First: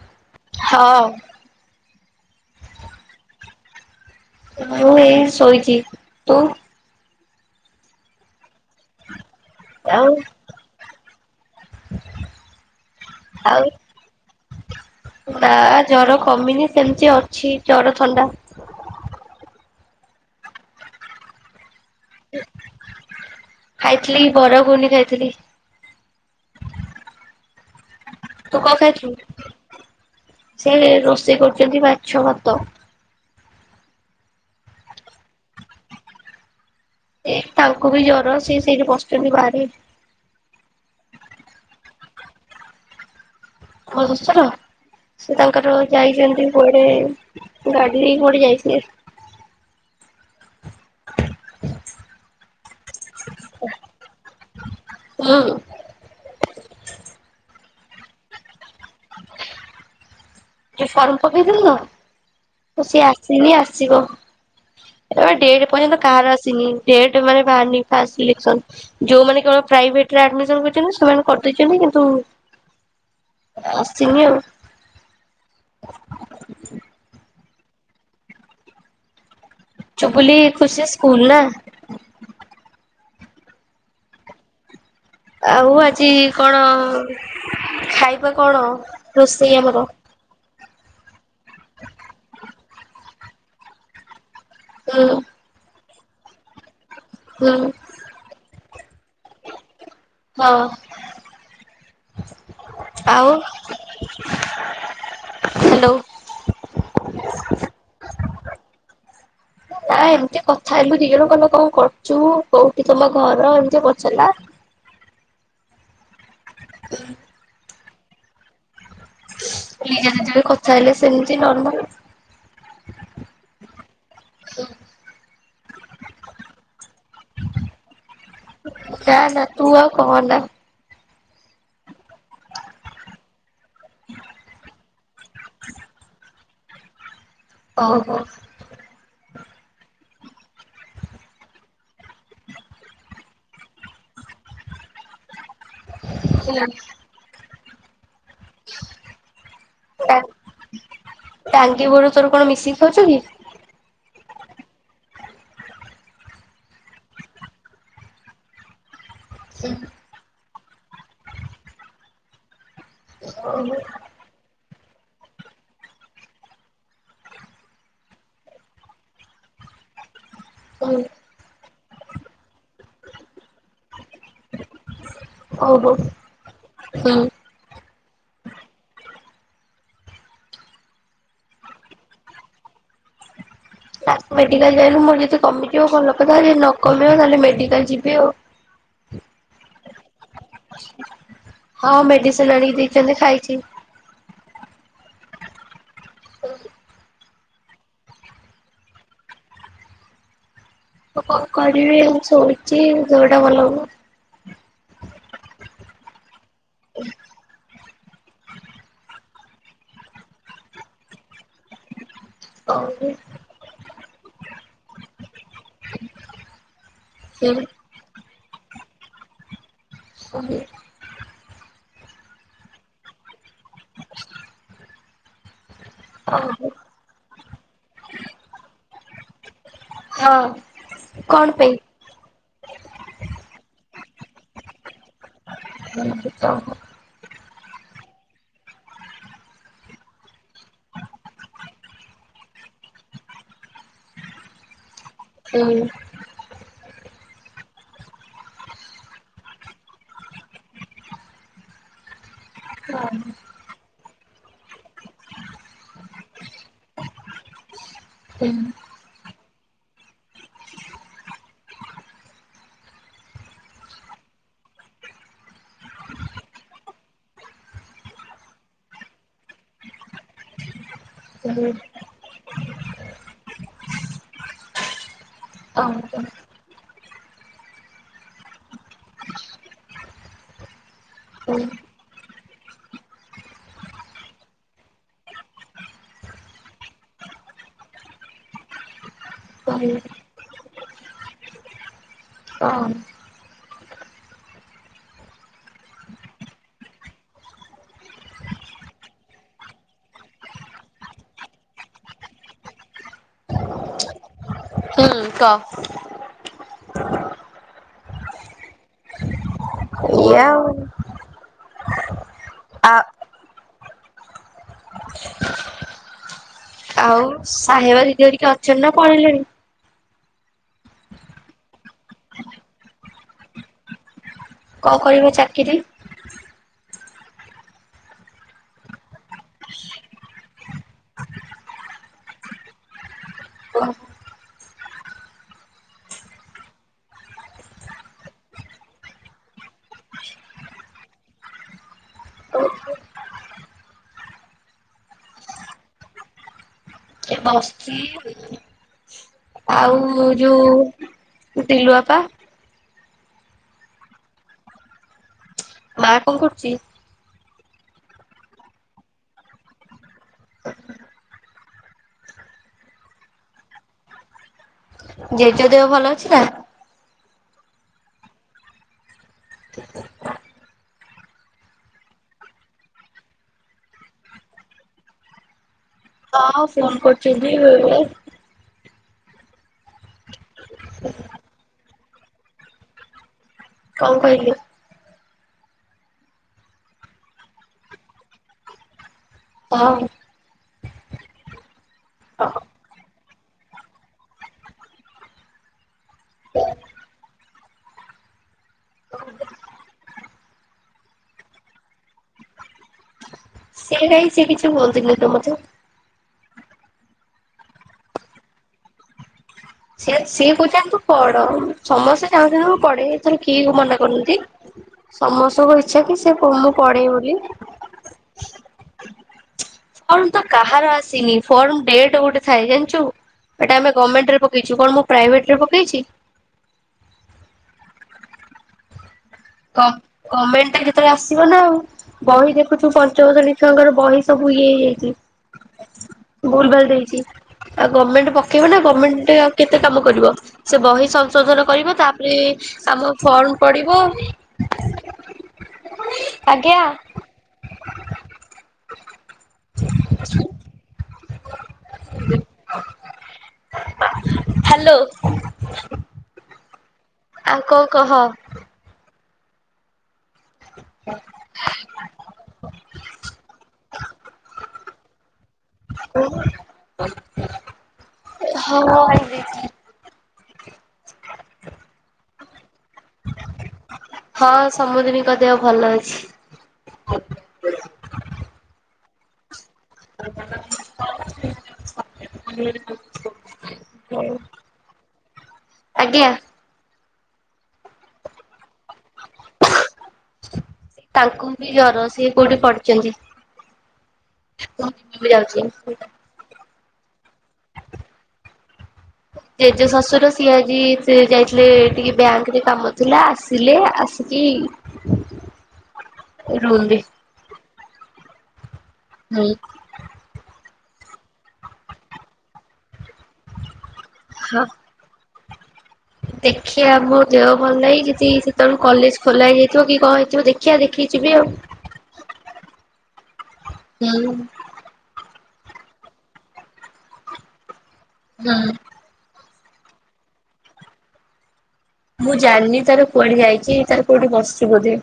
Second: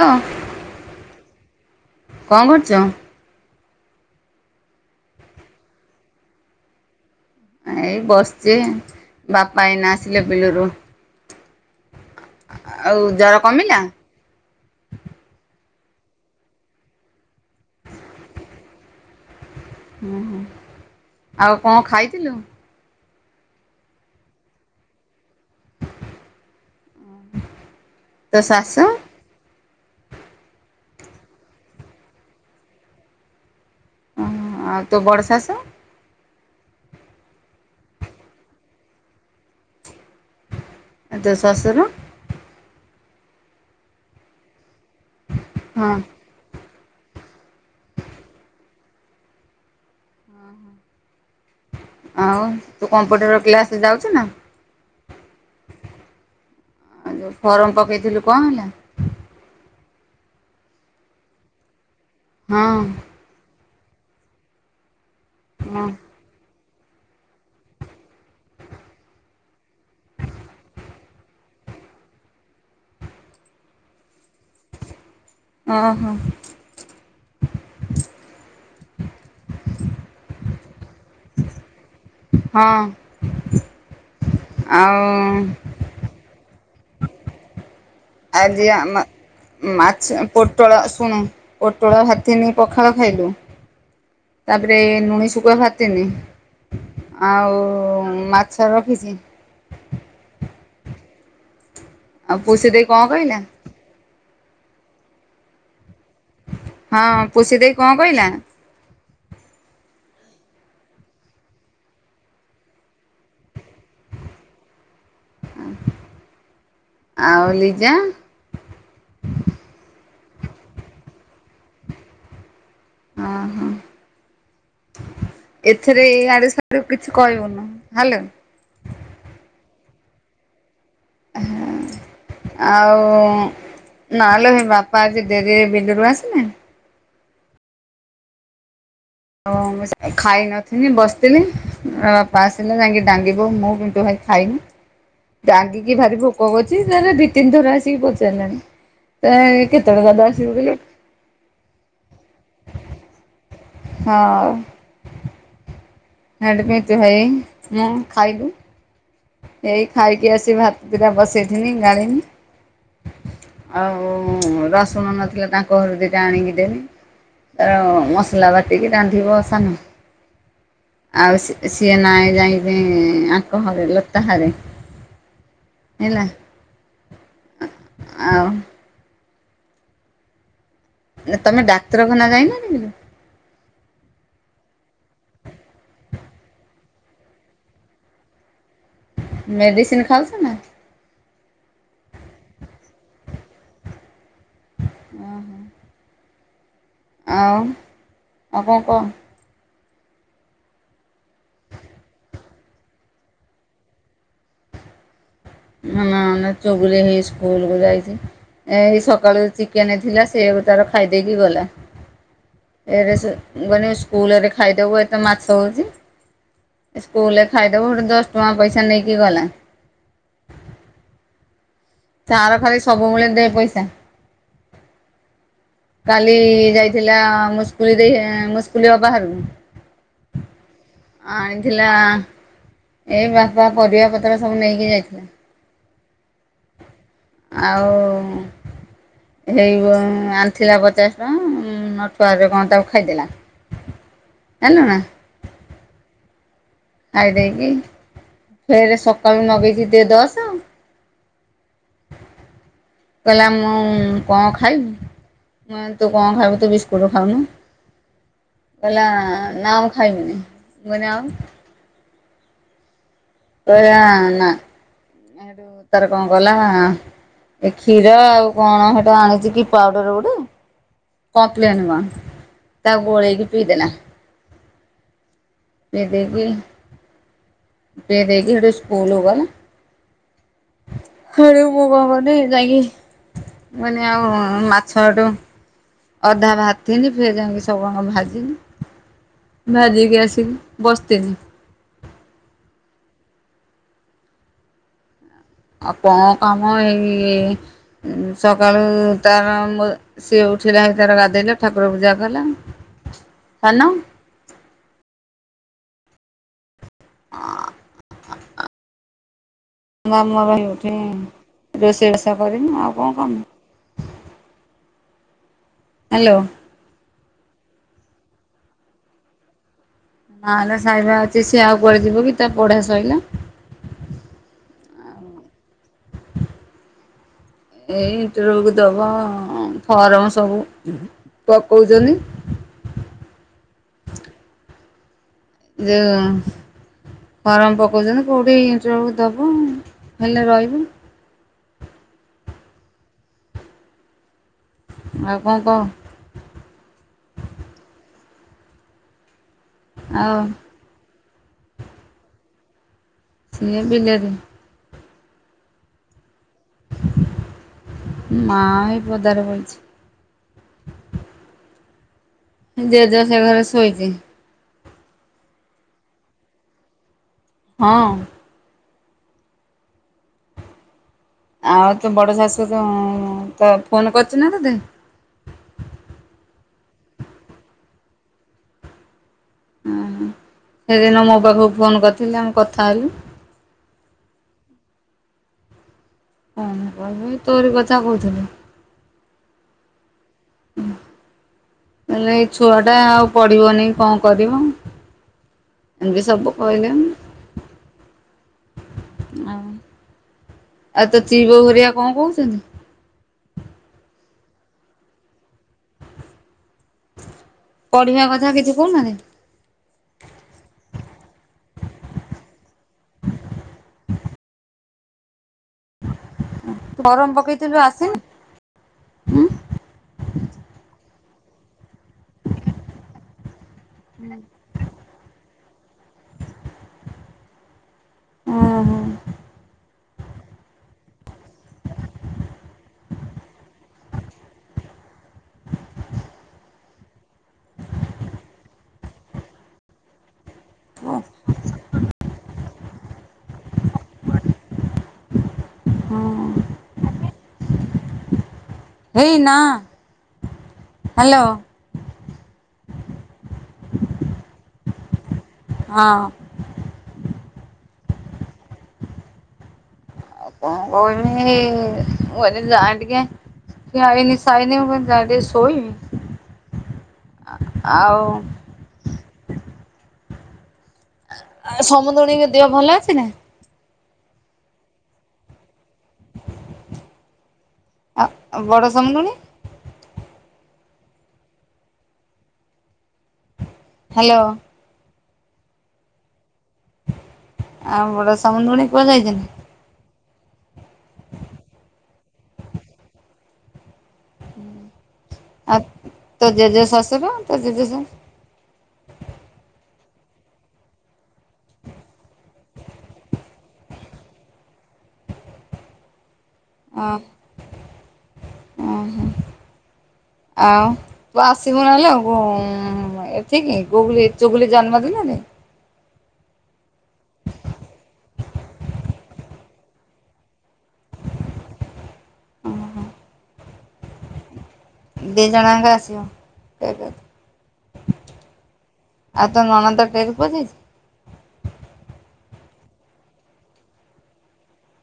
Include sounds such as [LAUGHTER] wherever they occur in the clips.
ଲୋ ହଁ କଣ କରୁଚ। ମୁଁ ଏଇ ଶୋଇଚି ତୁ। ଏଇ ବସିଚି ବାପା ଏଇନା ଆଉ ଆସିଲେ ବିଲରୁ। ଆଉ ଜର ଆଉ କମିଲା। ନା ଜର କମିନି ସେମିତି ଅଛି ଜର ଥଣ୍ଡା। ହୁଁ ହୁଁ ଆଉ କଣ ଖାଇ ଖାଇଥିଲି ବରା ଗୁଗୁନି ଖାଇଥିଲି। ତୋ ତୁ କଣ ଶାଶୁ ଖାଇଥିଲୁ ସିଆଡେ ରୋଷେଇ କରୁଚନ୍ତି ମାଛ ଭାତ। ଉଁ ହୁଁ ଆଉ ତୋ ବଡ଼ ଶାଶୁ। ଏ ତାଙ୍କୁ ବି ଜର ସେ ସେଇଟି ବସିଚନ୍ତି ବାହାରେ। ତୋ ଶଶୁର। ମୋ ଶଶୁର ସେ ତାଙ୍କର ହଁ ଯାଇଚନ୍ତି କୁଆଡେ ଗାଡି ନେଇକି କୁଆଡ଼େ ଯାଇଥିଲେ। [UNINTELLIGIBLE] ଆଉ ତୁ କମ୍ପ୍ୟୁଟର କ୍ଲାସେ ଯାଉଚୁ ନା। ହୁଁ। ଆଉ ଯୋଉ ଫର୍ମ ପକେଇଥିଲୁ କଣ ହେଲା। ଯଉ ଫର୍ମ ପକେଇ ଥିଲି ନା ହଁ ସିଏ ଆସିନେଇ ଆସିବ। ଆ ଡେଟ ଏ ହଁ ପର୍ଯ୍ୟନ୍ତ କାହାର ଆସିନି ଡେଟ ମାନେ ବାହାରିନି ଫାଷ୍ଟ ସିଲେକ୍ସନ। ଯୋଉମାନେ କେବଳ ପ୍ରାଇଭେଟରେ ଆଡମିସନ କରଛନ୍ତି ସେମାନେ କରିଦେଇଛନ୍ତି କିନ୍ତୁ ଆସିନି ଆଉ। ଓ ହୋ। [UNINTELLIGIBLE] ଚୁବୁଲି ଖୁସି ସେ ସ୍କୁଲ ନା। ହଁ। ଆଉ ଆଉ ଆଜି କଣ ଖାଇବା କଣ ଆଜି ଆମ ରୋଷେଇ ଆମର। ମାଛ ପୋଟଳ ଶୁଣୁ ପୋଟଳ ଭାଥିନୀ ପଖାଳ ଖାଇଲୁ। ତାପରେ ହୁଁ ନୁଣି ଶୁଖୁଆ ଭାଜିଥିଲି ହୁଁ ଆଉ ମା ସାର ଅଫିସି ହଁ। ଆଉ ପୁସୀ ଦେଇ କଣ ଆଉ କହିଲା। ହ୍ୟାଲୋ। ହଁ ପୁଷି ଦେଇ କଣ କହିଲା। ନା ଏମିତି କଥା ହେଲୁ ଦି ଜଣ କଇଲା କଣ କରୁଚୁ କୋଉଠି ତମ ଘର ଏମିତି ପଚାରିଲା। ଅ ହଁ ଆଉ ଲିଜା। ଲିଜା ଲିଜା କଥା ହେଲେ ସେମିତି ନର୍ମାଲ। ହଁ ହଁ। ଏଥିରେ ଏଆଡେ ସିଆଡେ କିଛି କହିବୁନି ହେଲୋ। ଯା ଯା ନା ତୁ ଆଉ କହନା। ହଁ ଆଉ ନା ଲୋ ଏ [UNINTELLIGIBLE] ବା ଆଜି ଡେରିରେ ବିଲରୁ ଆସିନି? ଓହୋ। ହ ମୁଁ ଖାଇ ନଥିଲିନି ବସିଥିଲି ବାପା ଆସିଲେ ଯାଇକି ଡ଼ାଙ୍ଗି ମୁଁ କିନ୍ତୁ ଭାଇ ଖାଇନି ରାଗିକି ଭାରି ଭୋକ କରଛି ହେଲା। ତାେଲେ ଦି ତିନି ଥର ଆସିକି ହେଲାଣି ତା ଏଁ କେତବେଳେ ଦାଦା ଅସିବ କେଜାଣି? ଟାଙ୍ଗି ବୋଉ ର ତୋର କଣ ମିଶିକି ଖାଉଛ କି? ହଁ। [UNINTELLIGIBLE] ଭାଇ ମୁଁ ଖାଇବୁ। ଏଇ ଖାଇକି ଆସି ଭାତ ଦିଟା ବସେଇଥିନି ଗାଳିଲି ଆଉ ହୁଁ ରସୁଣ ନଥିଲା ତାଙ୍କ ଘରୁ ଦିଟା ଆଣିକି ଦେଲି। ତାର ମସଲା ବାଟିକି ରାନ୍ଧିବ ସାନ? ହଁ। ଆଉ ସି ସିଏ ନାଇଁ ଯାଇଁକି ଆଙ୍କ ହରେ ଲତା ହରେ। ଓହୋ ହେଲା ହୁଁ। ଆଉ ତମେ ଡାକ୍ତରଖାନା ଯାଇନଥିଲ? ତା ମେଡିକାଲ ଯାଇନୁ ମୋର ଯଦି କମିଯିବ ଭଲ କଥା ଯଦି ନ କମିବ ତାହେଲେ ମେଡିକାଲ ଯିବି ଆଉ ମେଡ଼ିସିନ୍ ଖାଉଛ ନା? ହଁ ମେଡିସିନ ଆଣିକି ଦେଇଛନ୍ତି ଖାଇଛି? ହୁଁ। ଆଉ ଆଉ କଣ କହ? ଆଉ କଣ କରିବି ଏତି ଶୋଇଛି ଦେହଟା ଭଲ ଲାଗୁନି। ନା ଚୁଗୁଲିଆ ହେଇ ସ୍କୁଲ କୁ ଯାଇଛି। ଏଇ ସକାଳୁ ଚିକେନ ଥିଲା ସେୟାକୁ ତାର ଖାଇଦେଇକି ଗଲା ଏଆଡ଼େ ଶୁ ମୁଁ କହିଲି ସ୍କୁଲ ରେ ଖାଇଦବୁ ଆଜି ତ ମାଛ ହଉଛି ସ୍କୁଲରେ ଖାଇଦବୁ ହେଠୁ ଦଶ ଟଙ୍କା ପଇସା ନେଇକି ଗଲା। [UNINTELLIGIBLE] ତାର ଖାଲି ସବୁବେଳେ ଦେ ପଇସା। କାଲି ଯାଇଥିଲା ମୁସ୍କୁଲି ଦେଇ ମୁସ୍କୁଲ ଅପା ହରକୁ ହଁ। କଣ ପାଇଁ? ଆଣିଥିଲା ଆଁ ଏଇ ବାପା ପରିବା ପତ୍ର ସବୁ ନେଇକି ଯାଇଥିଲେ। ହ [UNINTELLIGIBLE] ଆଉ ହେଇ ମ ଆଣିଥିଲା ପଚାଶ ଟଙ୍କା ନଠୁଆ ଏବେ କଣ ତାକୁ ଖାଇଦେଲା। [UNINTELLIGIBLE] [UNINTELLIGIBLE] ହୁଁ ଉଁ ଖାଇ ଦେଇକି ଫେର ସକାଳୁ ନଗେଇଛି ଦେ ଦଶ କହିଲା ମୁଁ କଣ ଖାଇବି? ମୁଁ ତୁ କଣ ଖାଇବୁ ତୁ ବିସ୍କୁଟ ଖାଉନୁ ହୁଁ। କହିଲା ନା ମୁଁ ଖାଇ ବିନି ମୁଁ କହିଲି ଆଉ? କହିଲା ନା। ହେଠୁ ତାର କଣ ଗଲା ଏ କ୍ଷୀର ଆଉ କଣ ହେଠା ଆଣିଛି କି ପାଉଡର ଗୋଟେ କପଲେନ ମ ତା ଗୋଳେଇକି ପିଇଦେଲା। ପିଇଦେଇକି ପିଇଦେଇକି ହେଠୁଁ ସ୍କୁଲ ଗଲା। [UNINTELLIGIBLE] ମୁଁ କଣ କଲି ଯାଇକି ମାନେ ଆଉ ମାଛ ହେଠୁ ଅଧା ଭାତିନି ଫେରେ ଯାଇକି ସବୁ ଯାକ ଭାଜିଲି। ଭାଜିକି ଆସିକି ବସିଥିଲି। କ ଅଁ ଆଉ କଣ କାମ ଏଇ ସକାଳୁ ତାର ମ ସିଏ ଉଠିଲା ତାର ଗାଧେଇଲା ଠାକୁର ପୂଜା କଲା ସାନ ହୁଁ କହ? [UNINTELLIGIBLE] ରୋଷେଇବାସ କରିବି ଆଉ କଣ କାମ। ହ୍ୟାଲୋ ଆଉ ସାହେବା ଦିଦି ହେରିକା ଅଛନ୍ତି ନା ପଳେଇଲେଣି? ହଁ ଲୋ ସାହେବା ଅଛି ସିଏ ଆଉ କୁଆଡ଼େ ଯିବ କି ତା ପଢ଼ା ସଇଲା। କଣ କରିବେ ଚାକିରି? ଏଇ ଇଣ୍ଟରଭି୍ୟୁ କ ଦବ ଫର୍ମ ସବୁ ପକଉଛନ୍ତି। ଜଅ ଫର୍ମ ପକଉଛନ୍ତି କୋଉଠି ଇଣ୍ଟରଭ୍ୟୁ ଦବ ହେଲେ ରହିବୁ। ଆଉ କଣ କହ? ଏ ବସିଚି ଆଉ ଯୋଉ ତୁ ଟିଲୁଆପା ସିଏ ବିିଲେରେ। ମା କଣ କରୁଛି? ମା ଏଇ ପଦାରେ ବଇଛି। ଯେଜ ସେ ଘରେ ଶୋଇଛି। ଜେଜ ଦେହ ଭଲ ଅଛି ନା? ହଁ। ଆଉ ତୋ ବଡ଼ ଶାଶୁ ତ ତ ଫୋନ କରୁଚି ନା ତତେ? ହଁ ଫୋନ୍ କରୁଛନ୍ତି ବେଳେ ବେଳେ। ଓହୋ ସେଦିନ ମୋ ପାଖକୁ ଫୋନ କରିଥିଲେ ଆମେ କଥା ହେଲୁ। କଣ କହିଲେ? କଣ କହିବେ ତୋରି କଥା କହୁଥିଲେ। କଣ? କହିଲେ ଏଇ ହଁ। ଛୁଆ ଟା ଆଉ ପଢ଼ିବନି କଣ କରିବ? ଏମତି ସବୁ କହିଲେ। ଆଉ ଆଉ ତୋ ଚି ବୋଉ ହେରିକା କଣ କହୁଛନ୍ତି? ସେ କାଇ ସେକିଛି କୁହନ୍ତିନି ତ ମତେ। ପଢ଼ିବା କଥା କିଛି କହୁନାହାନ୍ତି। ସେ ସିଏ କହୁଛନ୍ତି ତୁ ପଢ ସମସ୍ତେ ଚାହୁଁଛନ୍ତି ମୁଁ ପଢେ ଏଥରେ କିଏ ବି ମନା କରୁନାହାନ୍ତି। ସମସ୍ତଙ୍କ ଇଚ୍ଛା କି ସେପ ମୁ ଫରମ ପକେଇଥିଲୁ ଆସିନି? ଉଁ ଫର୍ମ ତ କାହାର ଆସିନି ଫର୍ମ ଡେଟ ଗୋଟେ ଥାଏ ଜାଣିଛୁ ଏଟା ଆମେ ଗମେଣ୍ଟରେ ପକେଇ ଛୁ କଣ ମୁଁ ପ୍ରାଇଭେଟ ରେ ପକେଇଛି? ଉଁ ହୁଁ ଗ ଗମେଣ୍ଟଟା ଯେତେବେଳେ ଆସିବ ନା ଆଉ। ବହି ଦେଖୁଛୁ ପଞ୍ଚମ ଶ୍ରେଣୀ ଛୁଆଙ୍କର ବହି ସବୁ ଇଏ ହେଇଯାଇଛି। ଭୁଲ ଭାଲ ଦେଇଛି ଆଉ ଗମେଣ୍ଟ ପକେଇବନା ଗମେଣ୍ଟ ଆଉ କେତେ କାମ କରିବ। ସେ ବହି ଓହୋ ସଂଶୋଧନ କରିବ ତାପରେ ଆମ ଫର୍ମ ପଡିବ। ହୁଁ ଆଜ୍ଞା ହେଇ ନା ହ୍ୟାଲୋ ହ୍ୟାଲୋ ହଁ ଆଉ କଣ କହ? ଆଉ କଁ କହିମି ମୁଁ କହିନି ଯାଏ ଟିକେ ଖିଆ ହେଇନି ଶାଇନି ମୁଁ କହିନି ଯାଏ ଟିକେ ଶୋଇମି। ଉଁ ଏ ଆଉ ହଁ ବି ଆ ସମୁଦୁଣୀଙ୍କ ଦେହ ଭଲ ଅଛି ନା? ହଁ ସମୁଦୁଣୀଙ୍କ ଦେହ ଭଲ ଅଛି। ଆ ଆଉ ବଡ ସମୁଦୁଣୀ। [INAUDIBLE] ହୁଁ ହ୍ୟାଲୋ ଆଜ୍ଞା। ଆଉ ବଡ ସମୁଦୁଣୀ କୁଆଡେ ଯାଇଚନ୍ତି? ତାଙ୍କୁ ବି ଜର ସିଏ କୋଉଠି ପଡିଚନ୍ତି। ଆଉ [UNINTELLIGIBLE] ତୋ ଜେଜେ ଶଶୁର ତୋ ଜେଜେ ଶା [INAUDIBLE] ଜେଜେ ଶଶୁର ସିଏ ଆଜି ସେ ଯାଇଥିଲେ ଟିକେ ବ୍ୟାଙ୍କରେ କାମ ଥିଲା ଆସ ତିଲେ ଆସିକି ରୁମରେ ଅଁ ଅଁ ହଁ। [UNINTELLIGIBLE] ଆଉ ତୁ ଆସିବୁ ନହେଲେ ଆଉ ଗୁଁ ଏଠିକିି ଗୁଗୁଲି ହଁ। ଚୁଗୁଲି ଜନ୍ମଦିନରେ। ଦେଖିଆ ମୋ ଦେହ ଭଲ ନାହିଁ ଯିତି ସେତେବେଳୁ କଲେଜ୍ ଖୋଲା ହେଇଯାଇଥିବ କି କଁ ହେଇଥିବ ଦେ ଖିଆ ଦେଖିକି ଯିବି ଆଉ ଓହୋ ହୁଁ। ଦି ଜଣ ଆଙ୍କ ଆସିବ। [UNINTELLIGIBLE] ହୁଁ। ଆଉ ତୋ ନଣନ୍ଦ ଟେରି କୁଆଡେ ଯାଇଚି? ମୁଁ ଜାଣନି ତାର କୁଆଡେ ଯାଇଚି ତାର କୋଉଠି ବସିଚି ବୋଧେ।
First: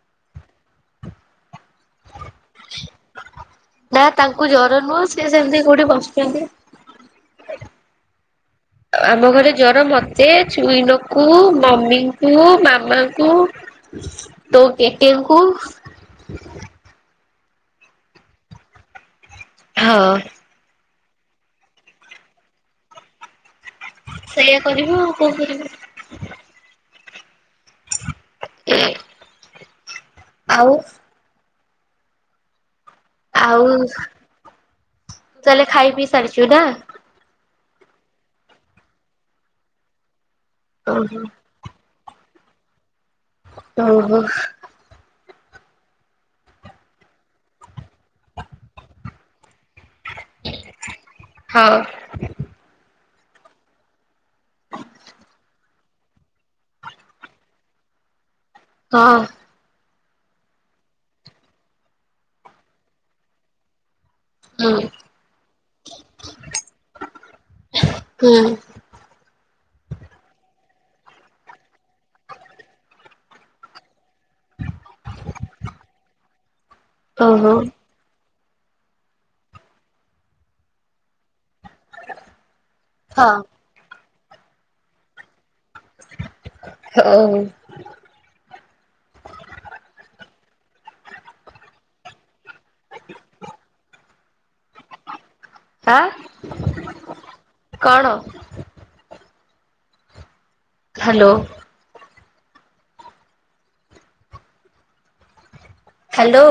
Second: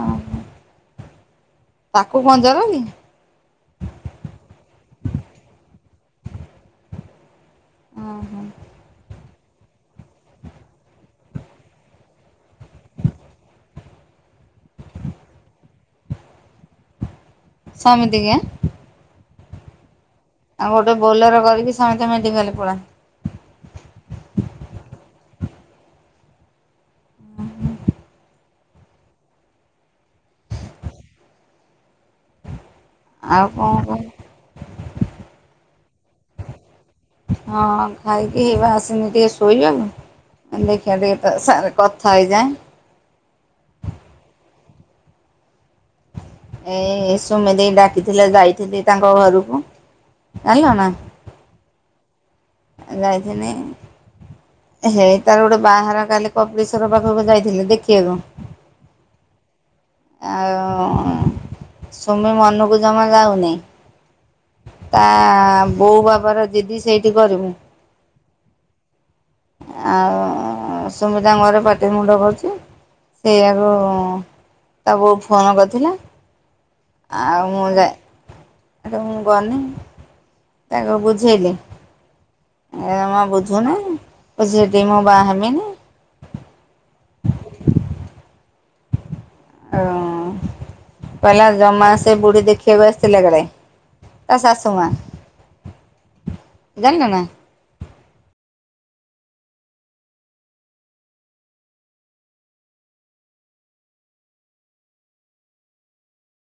ଓହୋ। ତାକୁ କଁ ଜର ଆଇଲେଇଁ? ନା ତାଙ୍କୁ ଜର ନୁହଁ ସିଏ ସେମତି କୋଉଠି ବସିଛନ୍ତି। ଓହୋ ଆମ ଘରେ ଜର ମ ତେ ଚୁଇଁନକୁ ମମିଙ୍କୁ ମାମାଙ୍କୁ ତୋ କେକେଙ୍କୁ। [INAUDIBLE] ସମତିିଙ୍କି ଆଁ। ହଁ। ଆଉ ଗୋଟେ ବୋଲର କରିକି ସମେତେ ମେଡିକାଲ୍ ପଳା। ସେଇଆ କରିବୁ ଆଉ କଁ କରିବୁ। [INAUDIBLE] ଆଉ ଆଉ କଣ କହ ତୁ ତାହେଲେ ଖାଇ ପିଇ ସାରିଚୁ ନା। ହଁ ଖାଇକି ହେଇବା ଆସିନି ଟିକେ ଶୋଇବାକୁ ଉଁ ଦେଖିଆ ଟିକେ ଓହୋ ତୋ ସାଙ୍ଗେରେ କ ଥା ହେଇଯାଏଁ। ଓହୋ। ଏଇଁ ସୁମି ଦେଇ ଡାକିଥିଲେ ଯାଇଥିଲି ତାଙ୍କ ଘରୁକୁ। ଆଣିଲ ନା। ହଁ। ଏଁ ଯାଇଥିନି। ହେ ତାର ଗୋଟେ ବାହାଘର କାଲି କପିଳେଶ୍ୱର ପାଖକୁ ଯାଇଥିଲି ଦେଖିଆକୁ। ହଁ। ଆଉ ଉଁ ସୁମି ମନୁକୁ ଜମା ଯାଉନି। ହୁଁ ତା ବୋଉ ବାବାର ଜିଦି ସେଇଠି କରିମୁ। ହୁଁ। ଆଉ ସୁମିତାଙ୍କ ଘରେ ପାଟି ମୁୁଣ୍ଡ କରୁଛି। ସେଇଆକୁ ତା ବୋଉ ଫୋନ୍ କରିଥିଲା। ଆଉ ଓହୋ ମୁଁ ଯାଇ ମୁଁ ଗନି ତାକୁ ବୁଝେଇଲି। [INAUDIBLE] ଏ ଜମା ହଁ ବୁଝୁନାଇଁ କହୁଛି ସେଠି ମୁଁ ବାହା ହେବିନି। ହୋଉ। ଓ କହିଲା ଜମା ସେ ବୁଢୀ ଦେଖିବାକୁ ଆସିଥିଲା କାଡେ। ତା ଶାଶୁ ମା। ହାଁ ଜାଣିଲ ନା କଣ? ହ୍ୟାଲୋ। ହ୍ୟାଲୋ।